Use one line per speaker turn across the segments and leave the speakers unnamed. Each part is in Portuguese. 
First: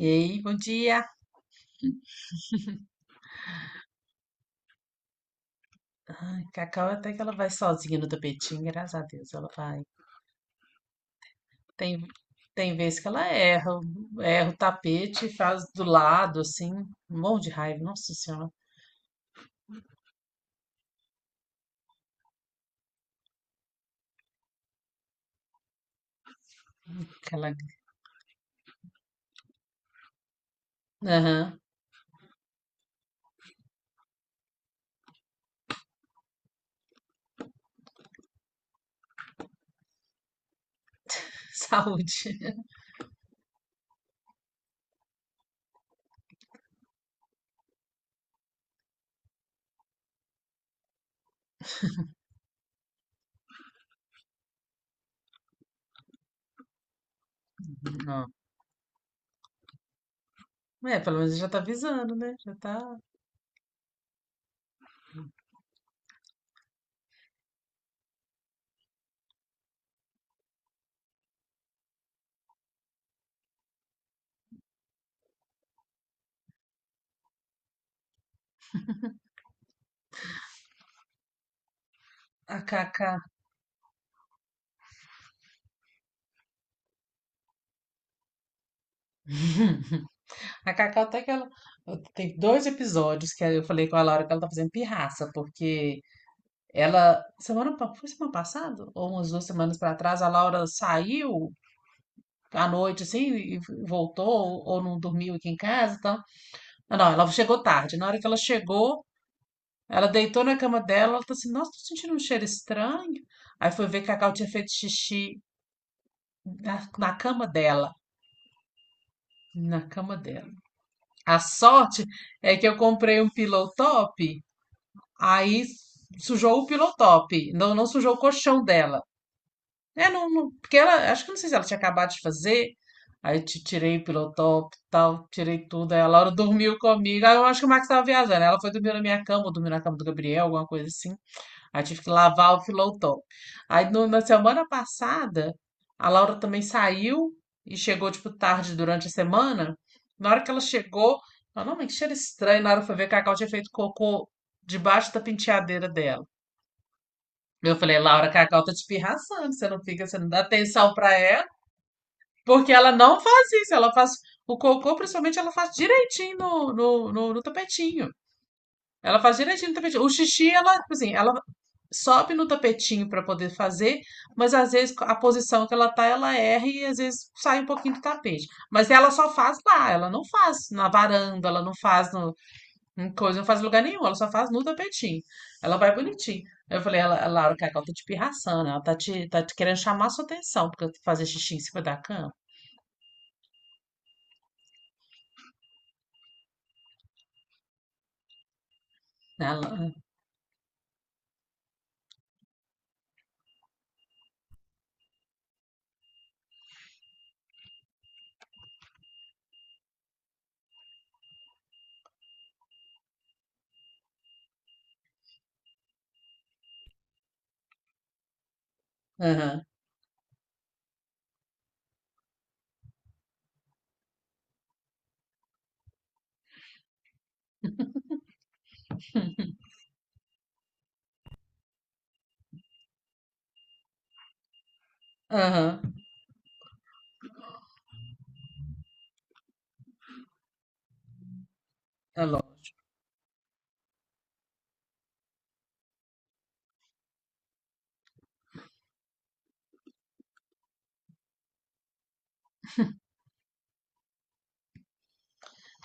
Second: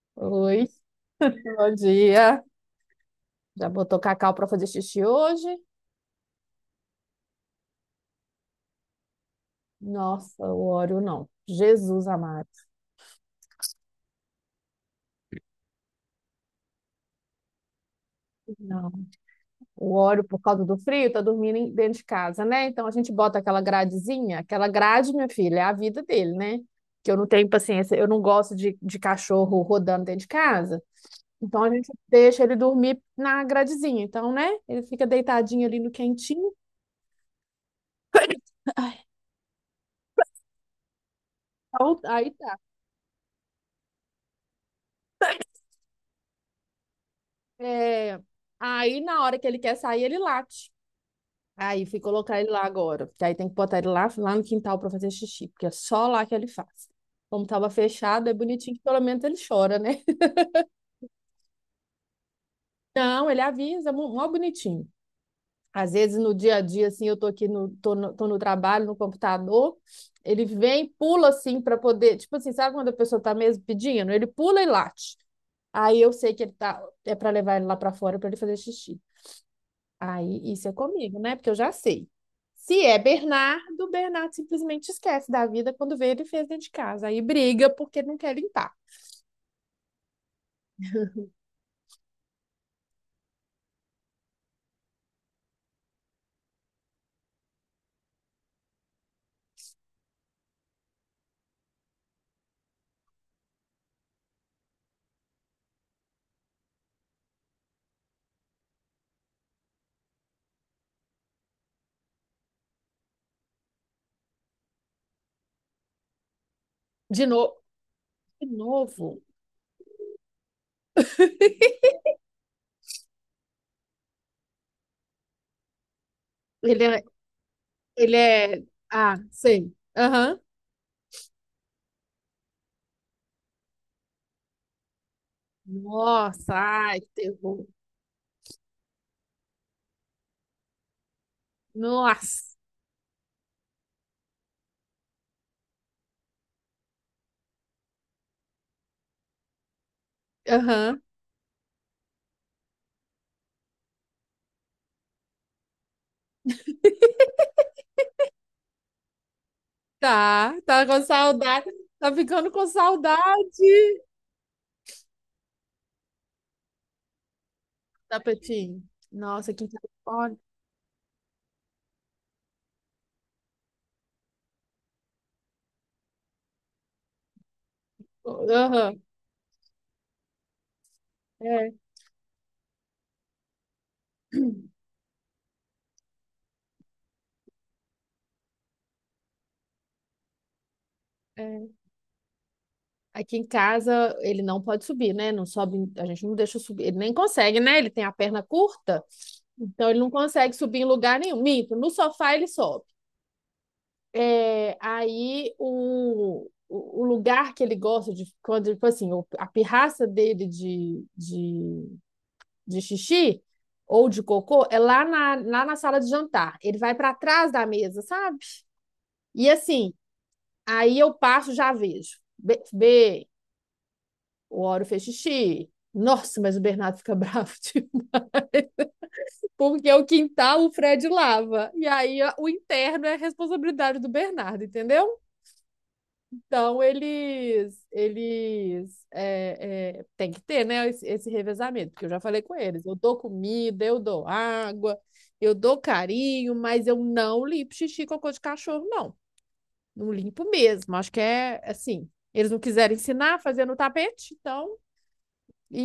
E aí, bom
Oi,
dia.
bom dia. Já botou cacau para fazer xixi hoje?
Ai, Cacau até que ela vai sozinha no tapetinho, graças a Deus, ela vai.
Nossa, o óleo não.
Tem,
Jesus amado.
tem vezes que ela erra, erra o tapete, e faz do lado, assim, um monte de raiva, nossa senhora.
Não. O óleo, por causa do frio, tá dormindo dentro de casa, né? Então a gente bota aquela gradezinha. Aquela grade, minha filha, é a vida dele, né? Que eu não tenho
Aquela...
paciência, eu não gosto de cachorro rodando dentro de casa.
Aham.
Então a gente deixa ele dormir na gradezinha. Então, né? Ele fica deitadinho ali no quentinho. Ai, então, aí
Saúde.
tá. É, aí na hora que ele quer sair, ele late. Aí fui colocar ele lá agora, porque aí tem que botar ele lá no quintal para fazer xixi, porque é só lá que ele faz. Como tava
Não.
fechado, é bonitinho que pelo menos ele chora, né?
É, pelo menos já tá avisando, né? Já tá.
Não, ele avisa, mó mó bonitinho. Às vezes no dia a dia, assim, eu tô no trabalho, no computador, ele vem, pula assim para poder, tipo assim, sabe quando a pessoa tá mesmo pedindo? Ele pula e late. Aí eu sei que é para levar ele lá para fora para ele fazer xixi. Aí, isso é comigo, né? Porque eu já sei.
A
Se é
Cacá.
Bernardo, Bernardo simplesmente esquece da vida quando vê ele fez dentro de casa. Aí briga porque não quer limpar.
A Cacau até que ela. Tem dois episódios que eu falei com a Laura que ela tá fazendo pirraça, porque ela. Semana. Foi semana passada? Ou umas 2 semanas pra trás, a Laura saiu à noite, assim, e voltou, ou, não dormiu aqui em casa então. Não, não, ela chegou tarde. Na hora que ela chegou, ela deitou na cama dela, ela tá assim, nossa, tô sentindo um cheiro estranho. Aí foi ver que a Cacau tinha feito xixi na
De
cama
novo,
dela.
de novo.
Na cama dela. A sorte é que eu comprei um pillow top, aí sujou o
Ele
pillow
é,
top, não, não sujou
ele
o
é,
colchão dela.
ah, sei.
É,
Aham.
porque ela, acho que não sei se ela tinha acabado de fazer, aí eu te tirei pelo top, tal, tirei tudo, aí a Laura
Nossa,
dormiu
ai, que
comigo, aí eu acho
terror.
que o Max tava viajando, ela foi dormir na minha cama, ou dormiu na cama do Gabriel, alguma coisa assim, aí tive que lavar
Nossa.
o pilotão. Aí no- Na semana passada, a Laura também saiu e chegou, tipo, tarde durante a semana, na hora que ela
Aham.
chegou, ela, não, mas que cheiro estranho, na hora que foi ver, a Cacau tinha feito cocô debaixo da penteadeira dela. Eu falei, Laura, Cacau tá te pirraçando, você não fica, você não dá
Tá
atenção
com
pra ela,
saudade. Tá ficando com
porque ela não
saudade.
faz isso, ela faz o cocô, principalmente, ela faz direitinho no tapetinho.
Tapetinho.
Ela faz
Nossa, que
direitinho no tapetinho. O
telefone.
xixi, ela, tipo assim, ela sobe no tapetinho pra poder fazer, mas às vezes a posição que ela tá, ela erra e às vezes sai um pouquinho do tapete. Mas
Aham.
ela só faz lá, ela não faz na varanda, ela
É,
não faz no, uma coisa não faz lugar nenhum, ela só faz no tapetinho. Ela vai bonitinho. Aí eu falei, ela, a Laura, que ela tá te pirraçando, ela tá te querendo chamar sua atenção, porque fazer xixi em
é.
cima da cama.
Aqui em casa ele não pode subir, né? Não sobe, a gente não deixa subir. Ele nem consegue, né? Ele tem a perna curta,
Né,
então
ela,
ele não consegue subir em lugar nenhum. Minto, no sofá ele sobe. É, aí o lugar que ele gosta de quando, tipo assim, a pirraça dele de xixi ou de cocô é lá na, sala de jantar. Ele vai para trás da mesa, sabe? E
aham,
assim, aí eu passo, já vejo. Bebê, o Auro fez xixi. Nossa, mas o Bernardo fica bravo, tipo, porque é o quintal, o Fred lava. E aí o interno é a responsabilidade do Bernardo, entendeu?
aham.
Então eles tem que ter, né, esse revezamento, porque eu já
É
falei com
lógico.
eles. Eu dou comida, eu dou água, eu dou carinho, mas eu não limpo xixi e cocô de cachorro, não. Não limpo mesmo. Acho que é assim. Eles não quiseram ensinar a fazer no tapete, então.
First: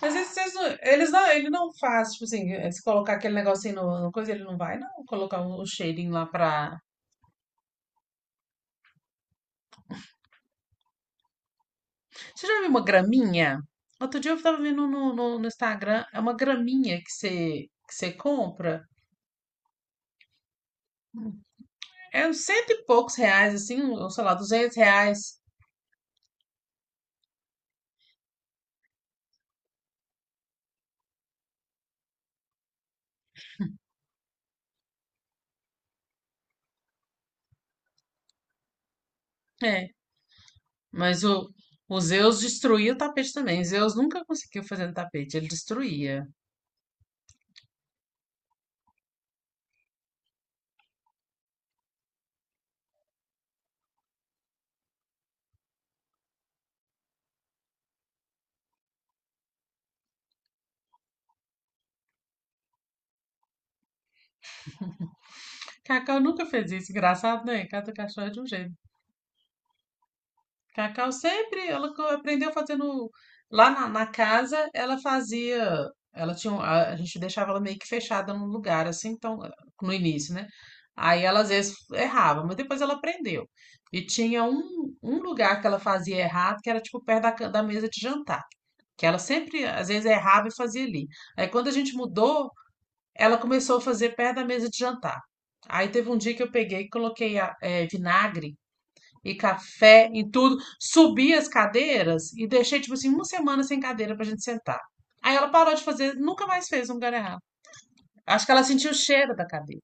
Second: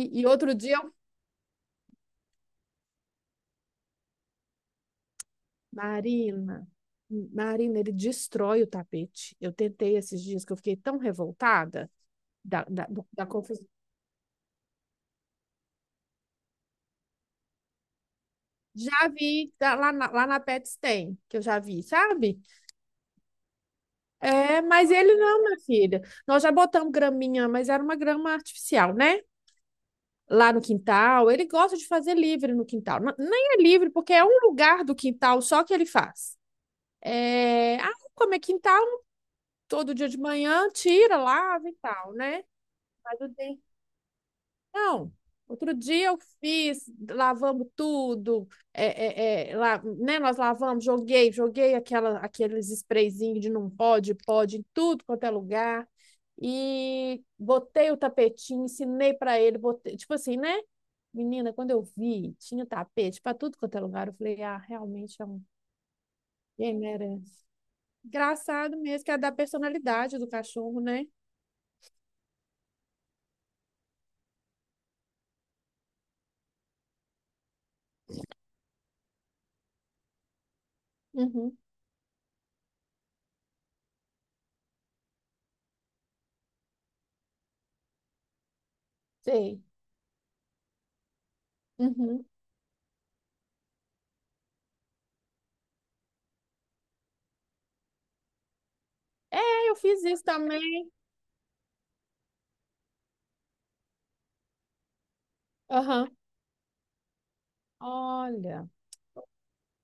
Mas
e
esses- esses
outro
não-
dia.
eles não, ele não faz, tipo assim, se colocar aquele negocinho no, no coisa, ele não vai, não, colocar um, um cheirinho lá
Marina,
pra.
Marina, ele destrói o tapete. Eu tentei esses dias que eu fiquei tão revoltada
Você já
da,
viu uma
da, do- da
graminha?
confusão.
Outro dia eu tava vendo no Instagram, é uma graminha que você compra.
Já vi tá, lá na Pets tem, que eu já vi,
É
sabe?
uns cento e poucos reais, assim, ou sei lá,
É,
duzentos
mas ele
reais.
não, minha filha. Nós já botamos graminha, mas era uma grama artificial, né? Lá no quintal. Ele gosta de fazer livre no quintal. Nem é livre, porque é um lugar do quintal só que ele faz. É, ah, como é quintal, todo
É,
dia de manhã, tira,
mas
lava e
o
tal,
Zeus
né?
destruía o
Mas o
tapete
dente.
também. Zeus nunca conseguiu fazer no
Não,
tapete, ele
Outro dia eu
destruía.
fiz, lavamos tudo, lá, né, nós lavamos, joguei aqueles sprayzinhos de não pode, em tudo quanto é lugar, e botei o tapetinho, ensinei para ele, botei, tipo assim, né? Menina, quando eu vi, tinha tapete para tudo quanto é lugar, eu falei, ah, realmente é um,
Cacau nunca fez
quem
isso. Engraçado,
merece.
né? Cada cachorro é de um jeito.
Engraçado mesmo, que é da personalidade do cachorro, né?
Cacau sempre, ela co- aprendeu fazendo. Lá na casa, ela fazia. Ela tinha. Um- A, a gente deixava ela meio que fechada num lugar, assim, então, no início, né? Aí ela às
Uhum,
vezes errava, mas depois ela aprendeu. E tinha um, um lugar que ela fazia errado, que era tipo perto da, ca- da mesa de jantar. Que ela
sei.
sempre, às vezes, errava e fazia ali. Aí, quando a gente
Uhum.
mudou, ela começou a fazer perto da mesa de jantar. Aí, teve um dia que eu peguei e coloquei vinagre e
É, eu fiz
café
isso
em tudo,
também.
subi as cadeiras e deixei, tipo assim, uma semana sem cadeira pra gente sentar. Aí, ela parou de
Aham.
fazer, nunca mais fez um lugar errado. Acho que ela
Olha,
sentiu o cheiro da cadeira,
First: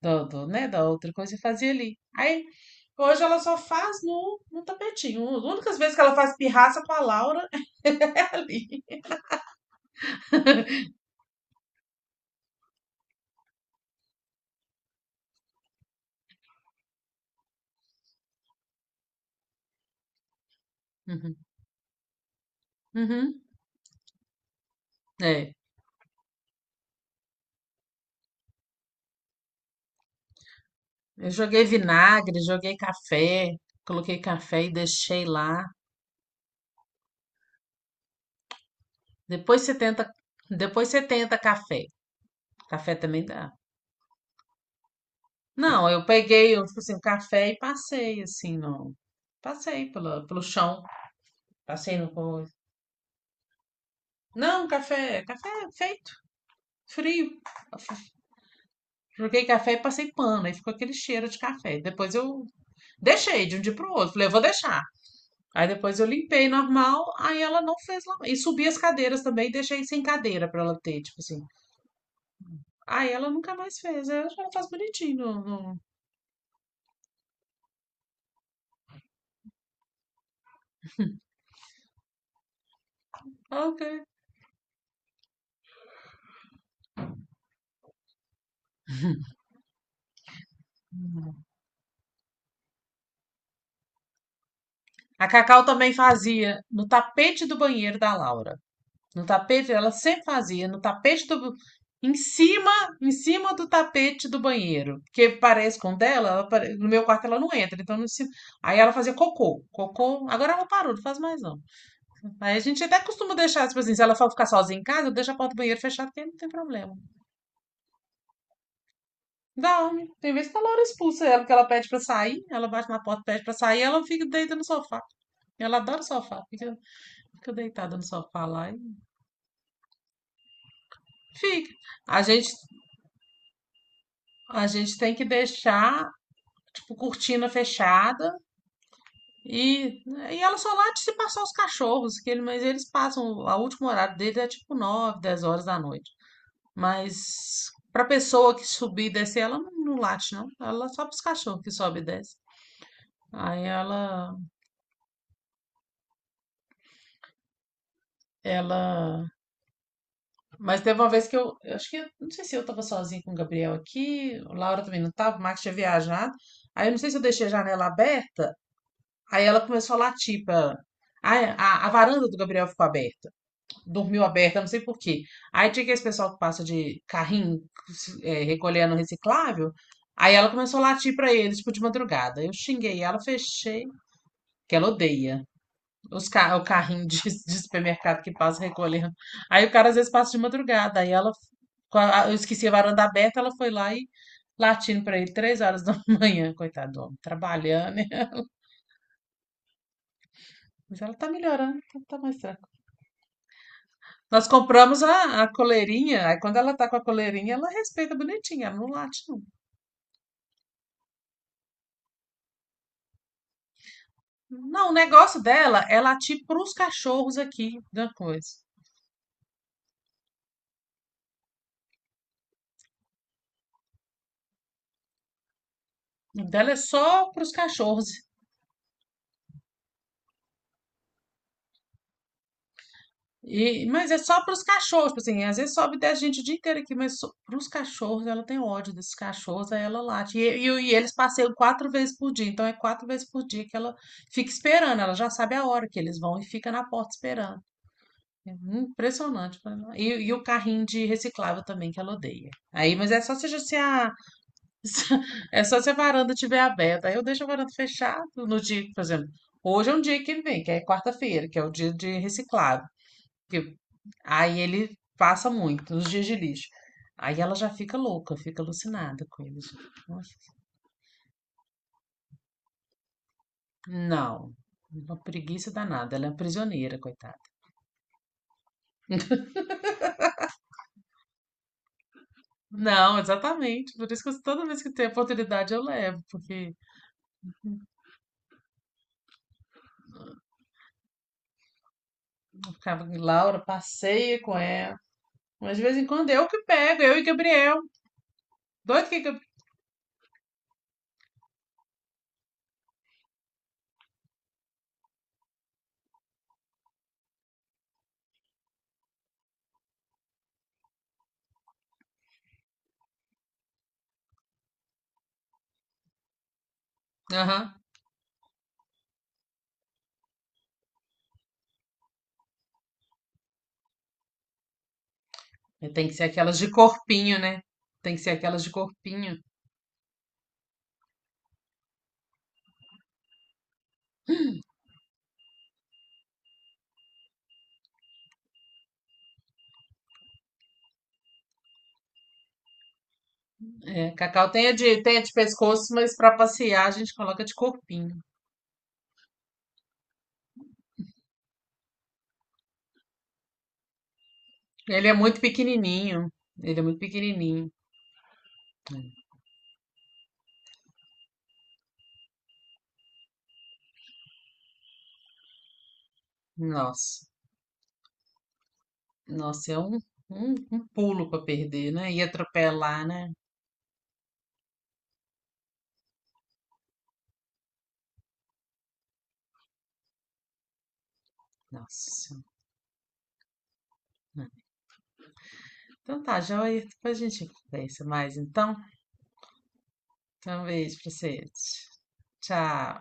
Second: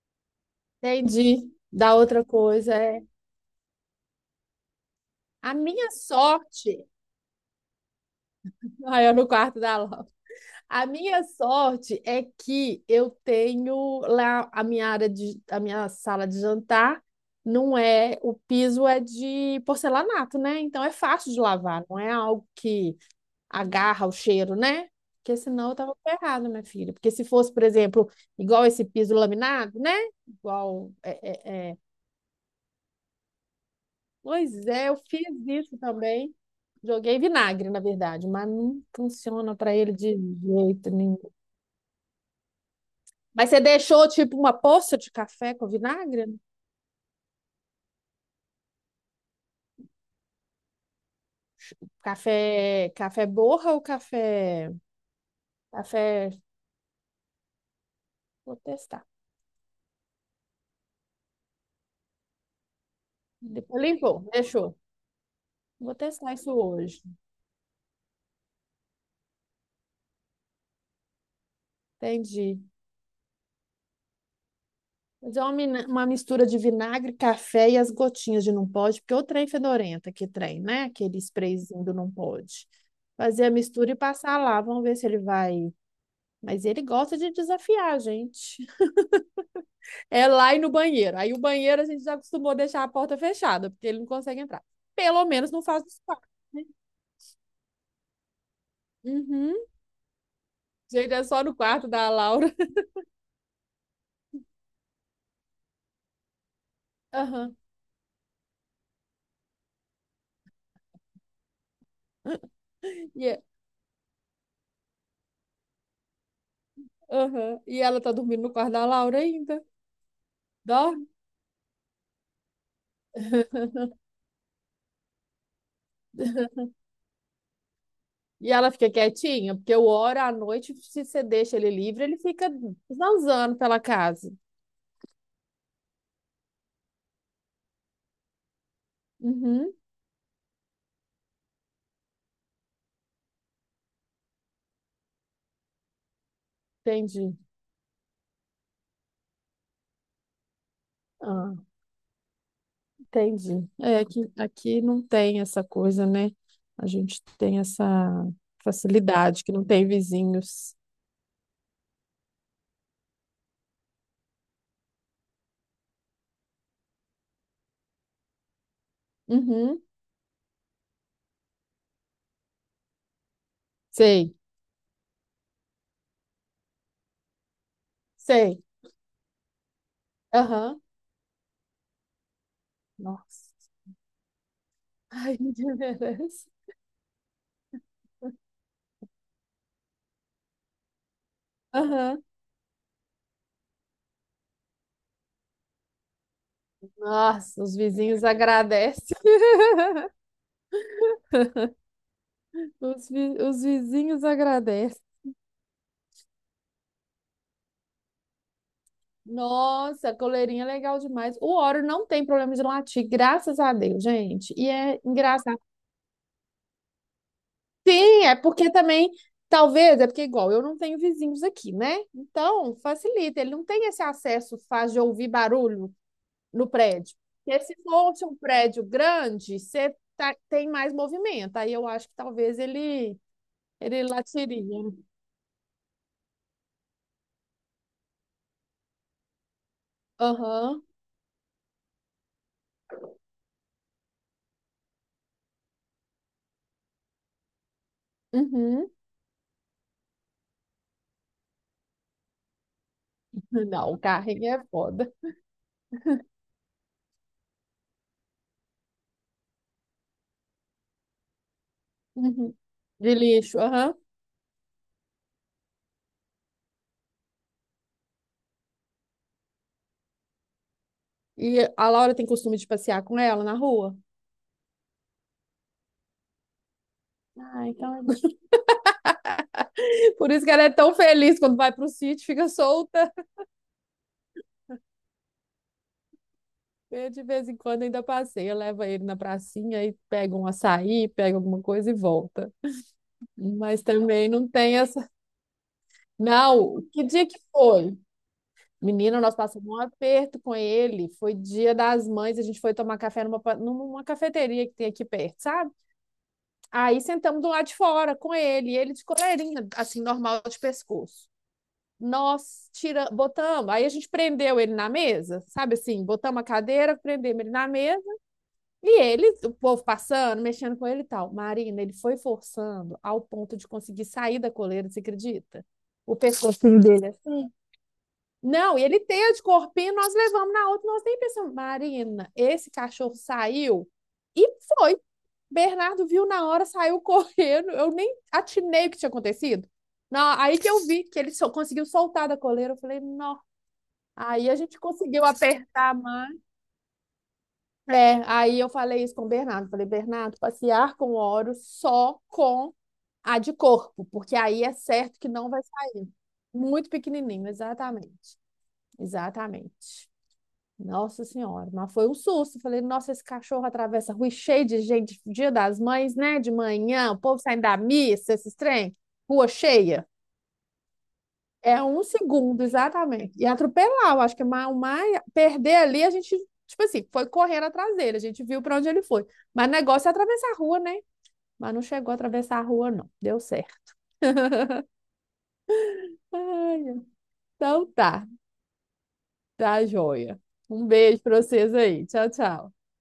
do, né, da outra coisa e
entendi.
fazia
Da
ali.
outra
Aí,
coisa é
hoje ela só faz no tapetinho. As
a
únicas
minha
vezes que ela faz pirraça
sorte.
com a Laura é ali.
Aí eu no quarto da Laura. A minha sorte é que eu tenho lá a minha sala de jantar. Não é O piso é de porcelanato, né? Então é fácil
Uhum.
de lavar, não é algo que
Uhum.
agarra o cheiro, né? Porque
É,
senão eu tava ferrada, minha filha. Porque se fosse, por exemplo, igual esse piso laminado, né? Igual
eu
é,
joguei
é, é,
vinagre, joguei café, coloquei
Pois
café e
é, eu fiz
deixei lá.
isso também. Joguei vinagre, na verdade, mas não funciona
Depois você
para ele
tenta,
de
depois
jeito
você
nenhum.
tenta café. Café também
Mas
dá.
você deixou tipo uma poça de café com
Não, eu
vinagre?
peguei, eu, tipo assim, o café e passei assim, não. Passei pela, pelo chão, passei no coisa.
Café, café borra ou
Não,
café,
café, café é feito,
café?
frio.
Vou testar.
Joguei café e passei pano, aí ficou aquele cheiro de café. Depois eu deixei de um dia
Depois
pro outro.
limpou,
Falei, eu vou
deixou.
deixar. Aí
Vou
depois eu
testar
limpei
isso
normal,
hoje.
aí ela não fez lá. E subi as cadeiras também e deixei sem cadeira pra ela ter, tipo assim.
Entendi.
Aí ela nunca mais fez. Aí hoje ela faz bonitinho.
Mas
No,
é uma,
no-
mina- uma mistura de vinagre, café e as gotinhas de não pode, porque o trem fedorenta que trem, né? Aquele sprayzinho do não pode. Fazer a
Ah, ok.
mistura e passar lá, vamos ver se ele vai. Mas ele gosta de desafiar a gente. É lá e no banheiro. Aí o banheiro a gente já acostumou a deixar a porta fechada, porque ele não consegue entrar. Pelo
A
menos não
Cacau
faz
também
nos quartos,
fazia
né?
no tapete do banheiro da Laura. No
Uhum.
tapete, ela sempre fazia no
Gente, é
tapete
só
do.
no quarto da
Em
Laura.
cima, em cima do tapete do banheiro. Porque parece com o dela, ela pare- no meu quarto ela não
Aham.
entra, então no cima. Aí ela fazia cocô. Cocô. Agora ela parou, não faz mais não. Aí a gente até
E,
costuma
é-
deixar, tipo assim, se ela for ficar sozinha em casa, deixa a porta do banheiro fechada, porque não tem problema.
aham. E ela tá dormindo no quarto da Laura ainda.
Dá, homem. Tem vezes que a Laura
Dorme.
expulsa ela, porque ela pede pra sair, ela bate na porta, pede pra sair, ela fica deita no sofá. Ela adora o sofá, fica, fica deitada no sofá
E
lá
ela
e
fica quietinha, porque o hora à noite, se você deixa ele
fica.
livre, ele
A
fica
gente,
zanzando pela casa.
a gente tem que deixar, tipo, cortina fechada
Uhum,
e, e ela só late se passar os cachorros, que ele, mas eles passam, o último horário deles é tipo 9, 10 horas da noite.
entendi.
Mas pra pessoa que subir e descer, ela não, não late, não. Ela só pros
Ah,
cachorros que sobe e desce. Aí
entendi. É, aqui,
ela,
aqui não tem essa coisa, né? A gente tem essa
ela.
facilidade que não tem vizinhos.
Mas teve uma vez que eu acho que, eu- não sei se eu tava sozinha com o Gabriel aqui, o Laura também não tava, o Max tinha viajado. Aí eu não sei se eu deixei a janela aberta, aí ela
Uhum,
começou a latir pra. Aí a varanda do Gabriel ficou aberta. Dormiu
sei,
aberta, não sei por quê. Aí tinha aquele pessoal que passa de carrinho, é,
sei.
recolhendo reciclável. Aí ela começou
Aham.
a latir pra eles, tipo, de madrugada. Eu xinguei ela,
Nossa.
fechei, que ela
Ai,
odeia.
que
Os
merece.
ca- o carrinho de supermercado que passa recolhendo. Aí o cara às vezes passa de madrugada. Aí ela, com
Aham.
a- eu esqueci a varanda aberta, ela foi lá e latindo pra ele 3 horas da manhã, coitado do homem,
Nossa, os
trabalhando. Né?
vizinhos agradecem.
Mas ela tá melhorando, tá, tá mais.
Os vizinhos
Nós compramos
agradecem.
a coleirinha, aí quando ela tá com a coleirinha, ela respeita bonitinha, ela não late, não.
Nossa, coleirinha é legal demais. O Oreo não tem problema de latir, graças a Deus, gente. E
Não, o
é
negócio
engraçado.
dela é latir pros cachorros aqui, da
Sim, é
coisa.
porque também, talvez, é porque igual, eu não tenho vizinhos aqui, né? Então, facilita. Ele não tem esse acesso fácil de ouvir barulho
O
no
dela é
prédio.
só pros
Porque se
cachorros.
fosse um prédio grande, você tem mais movimento. Aí eu acho que talvez ele,
E,
ele
mas é só
latiria.
pros cachorros, tipo assim, às vezes sobe 10 gente o dia inteiro aqui, mas só, pros cachorros ela tem ódio desses cachorros, aí ela late. E,
Aham,
e eles passeiam quatro vezes por dia, então é quatro vezes por dia que ela fica esperando, ela já sabe a hora que eles vão e fica na porta esperando. É
uhum.
impressionante. Pra ela. E o carrinho de reciclável também, que ela odeia. Aí, mas é só se, a- se
Não, o
a,
carrinho é foda.
é só se a varanda estiver aberta. Aí eu deixo a varanda fechada no dia, que, por exemplo. Hoje é um dia que ele vem, que é quarta-feira, que é o dia de
Uhum.
reciclável.
De lixo,
Que-
aham.
aí ele passa muito, nos dias de lixo. Aí ela já fica louca, fica alucinada com isso. Nossa,
E a Laura tem costume de passear com ela na rua.
não, uma preguiça danada. Ela é prisioneira, coitada.
Ah, então é isso. Por isso que ela é tão feliz quando vai pro sítio, fica solta.
Não, exatamente. Por isso que eu- toda vez que tem oportunidade eu levo, porque.
Eu, de vez em quando, ainda passeio, leva ele na pracinha e pega um açaí, pega alguma coisa e volta.
Ficava com Laura,
Mas também
passeia
não
com
tem
ela.
essa.
Mas de vez em quando eu que
Não, que
pego, eu e
dia que
Gabriel.
foi?
Doido
Menina,
que.
nós
Gab-
passamos um aperto com ele. Foi dia das mães, a gente foi tomar café numa cafeteria que tem aqui perto, sabe? Aí sentamos do lado de fora com ele, e ele de coleirinha, assim, normal de pescoço. Nós botamos, aí a gente prendeu ele na mesa, sabe assim, botamos a cadeira, prendemos ele na
Aham.
mesa, e ele, o povo passando, mexendo com ele e tal. Marina, ele foi forçando ao ponto de conseguir sair da coleira, você acredita?
E tem que
O
ser aquelas de
pescocinho dele
corpinho,
assim.
né? Tem que ser aquelas de
Não, e ele tem
corpinho.
de corpinho, nós levamos na outra, nós nem pensamos, Marina, esse cachorro saiu e foi. Bernardo viu na hora, saiu correndo, eu nem atinei o que tinha acontecido. Não, aí que eu vi que ele só conseguiu soltar da coleira, eu falei, nossa.
É,
Aí
Cacau
a gente
tem a
conseguiu
de pescoço,
apertar
mas pra
mais.
passear a gente coloca de corpinho.
É, aí eu falei isso com o Bernardo. Falei, Bernardo, passear com oro só com a de corpo, porque aí é
Ele é
certo que
muito
não vai sair.
pequenininho. Ele é
Muito
muito
pequenininho,
pequenininho.
exatamente. Exatamente. Nossa Senhora, mas foi um susto. Falei, nossa, esse cachorro atravessa a rua e cheio de gente, dia das mães, né? De manhã, o
Nossa.
povo saindo da missa, esses trem, rua
Nossa, é um,
cheia.
um, um pulo pra
É
perder,
um
né? E
segundo,
atropelar, né?
exatamente. E atropelar, eu acho que mais, mais perder ali, a gente, tipo assim, foi correndo atrás dele, a gente viu para onde ele foi. Mas o negócio é atravessar a rua, né? Mas não
Nossa.
chegou a
Senhora.
atravessar a rua, não. Deu certo.
Então tá, joia.
Ai,
Depois a gente
então
conversa
tá,
mais, então.
tá joia.
Então, um
Um
beijo pra
beijo para vocês
vocês.
aí. Tchau, tchau.
Tchau.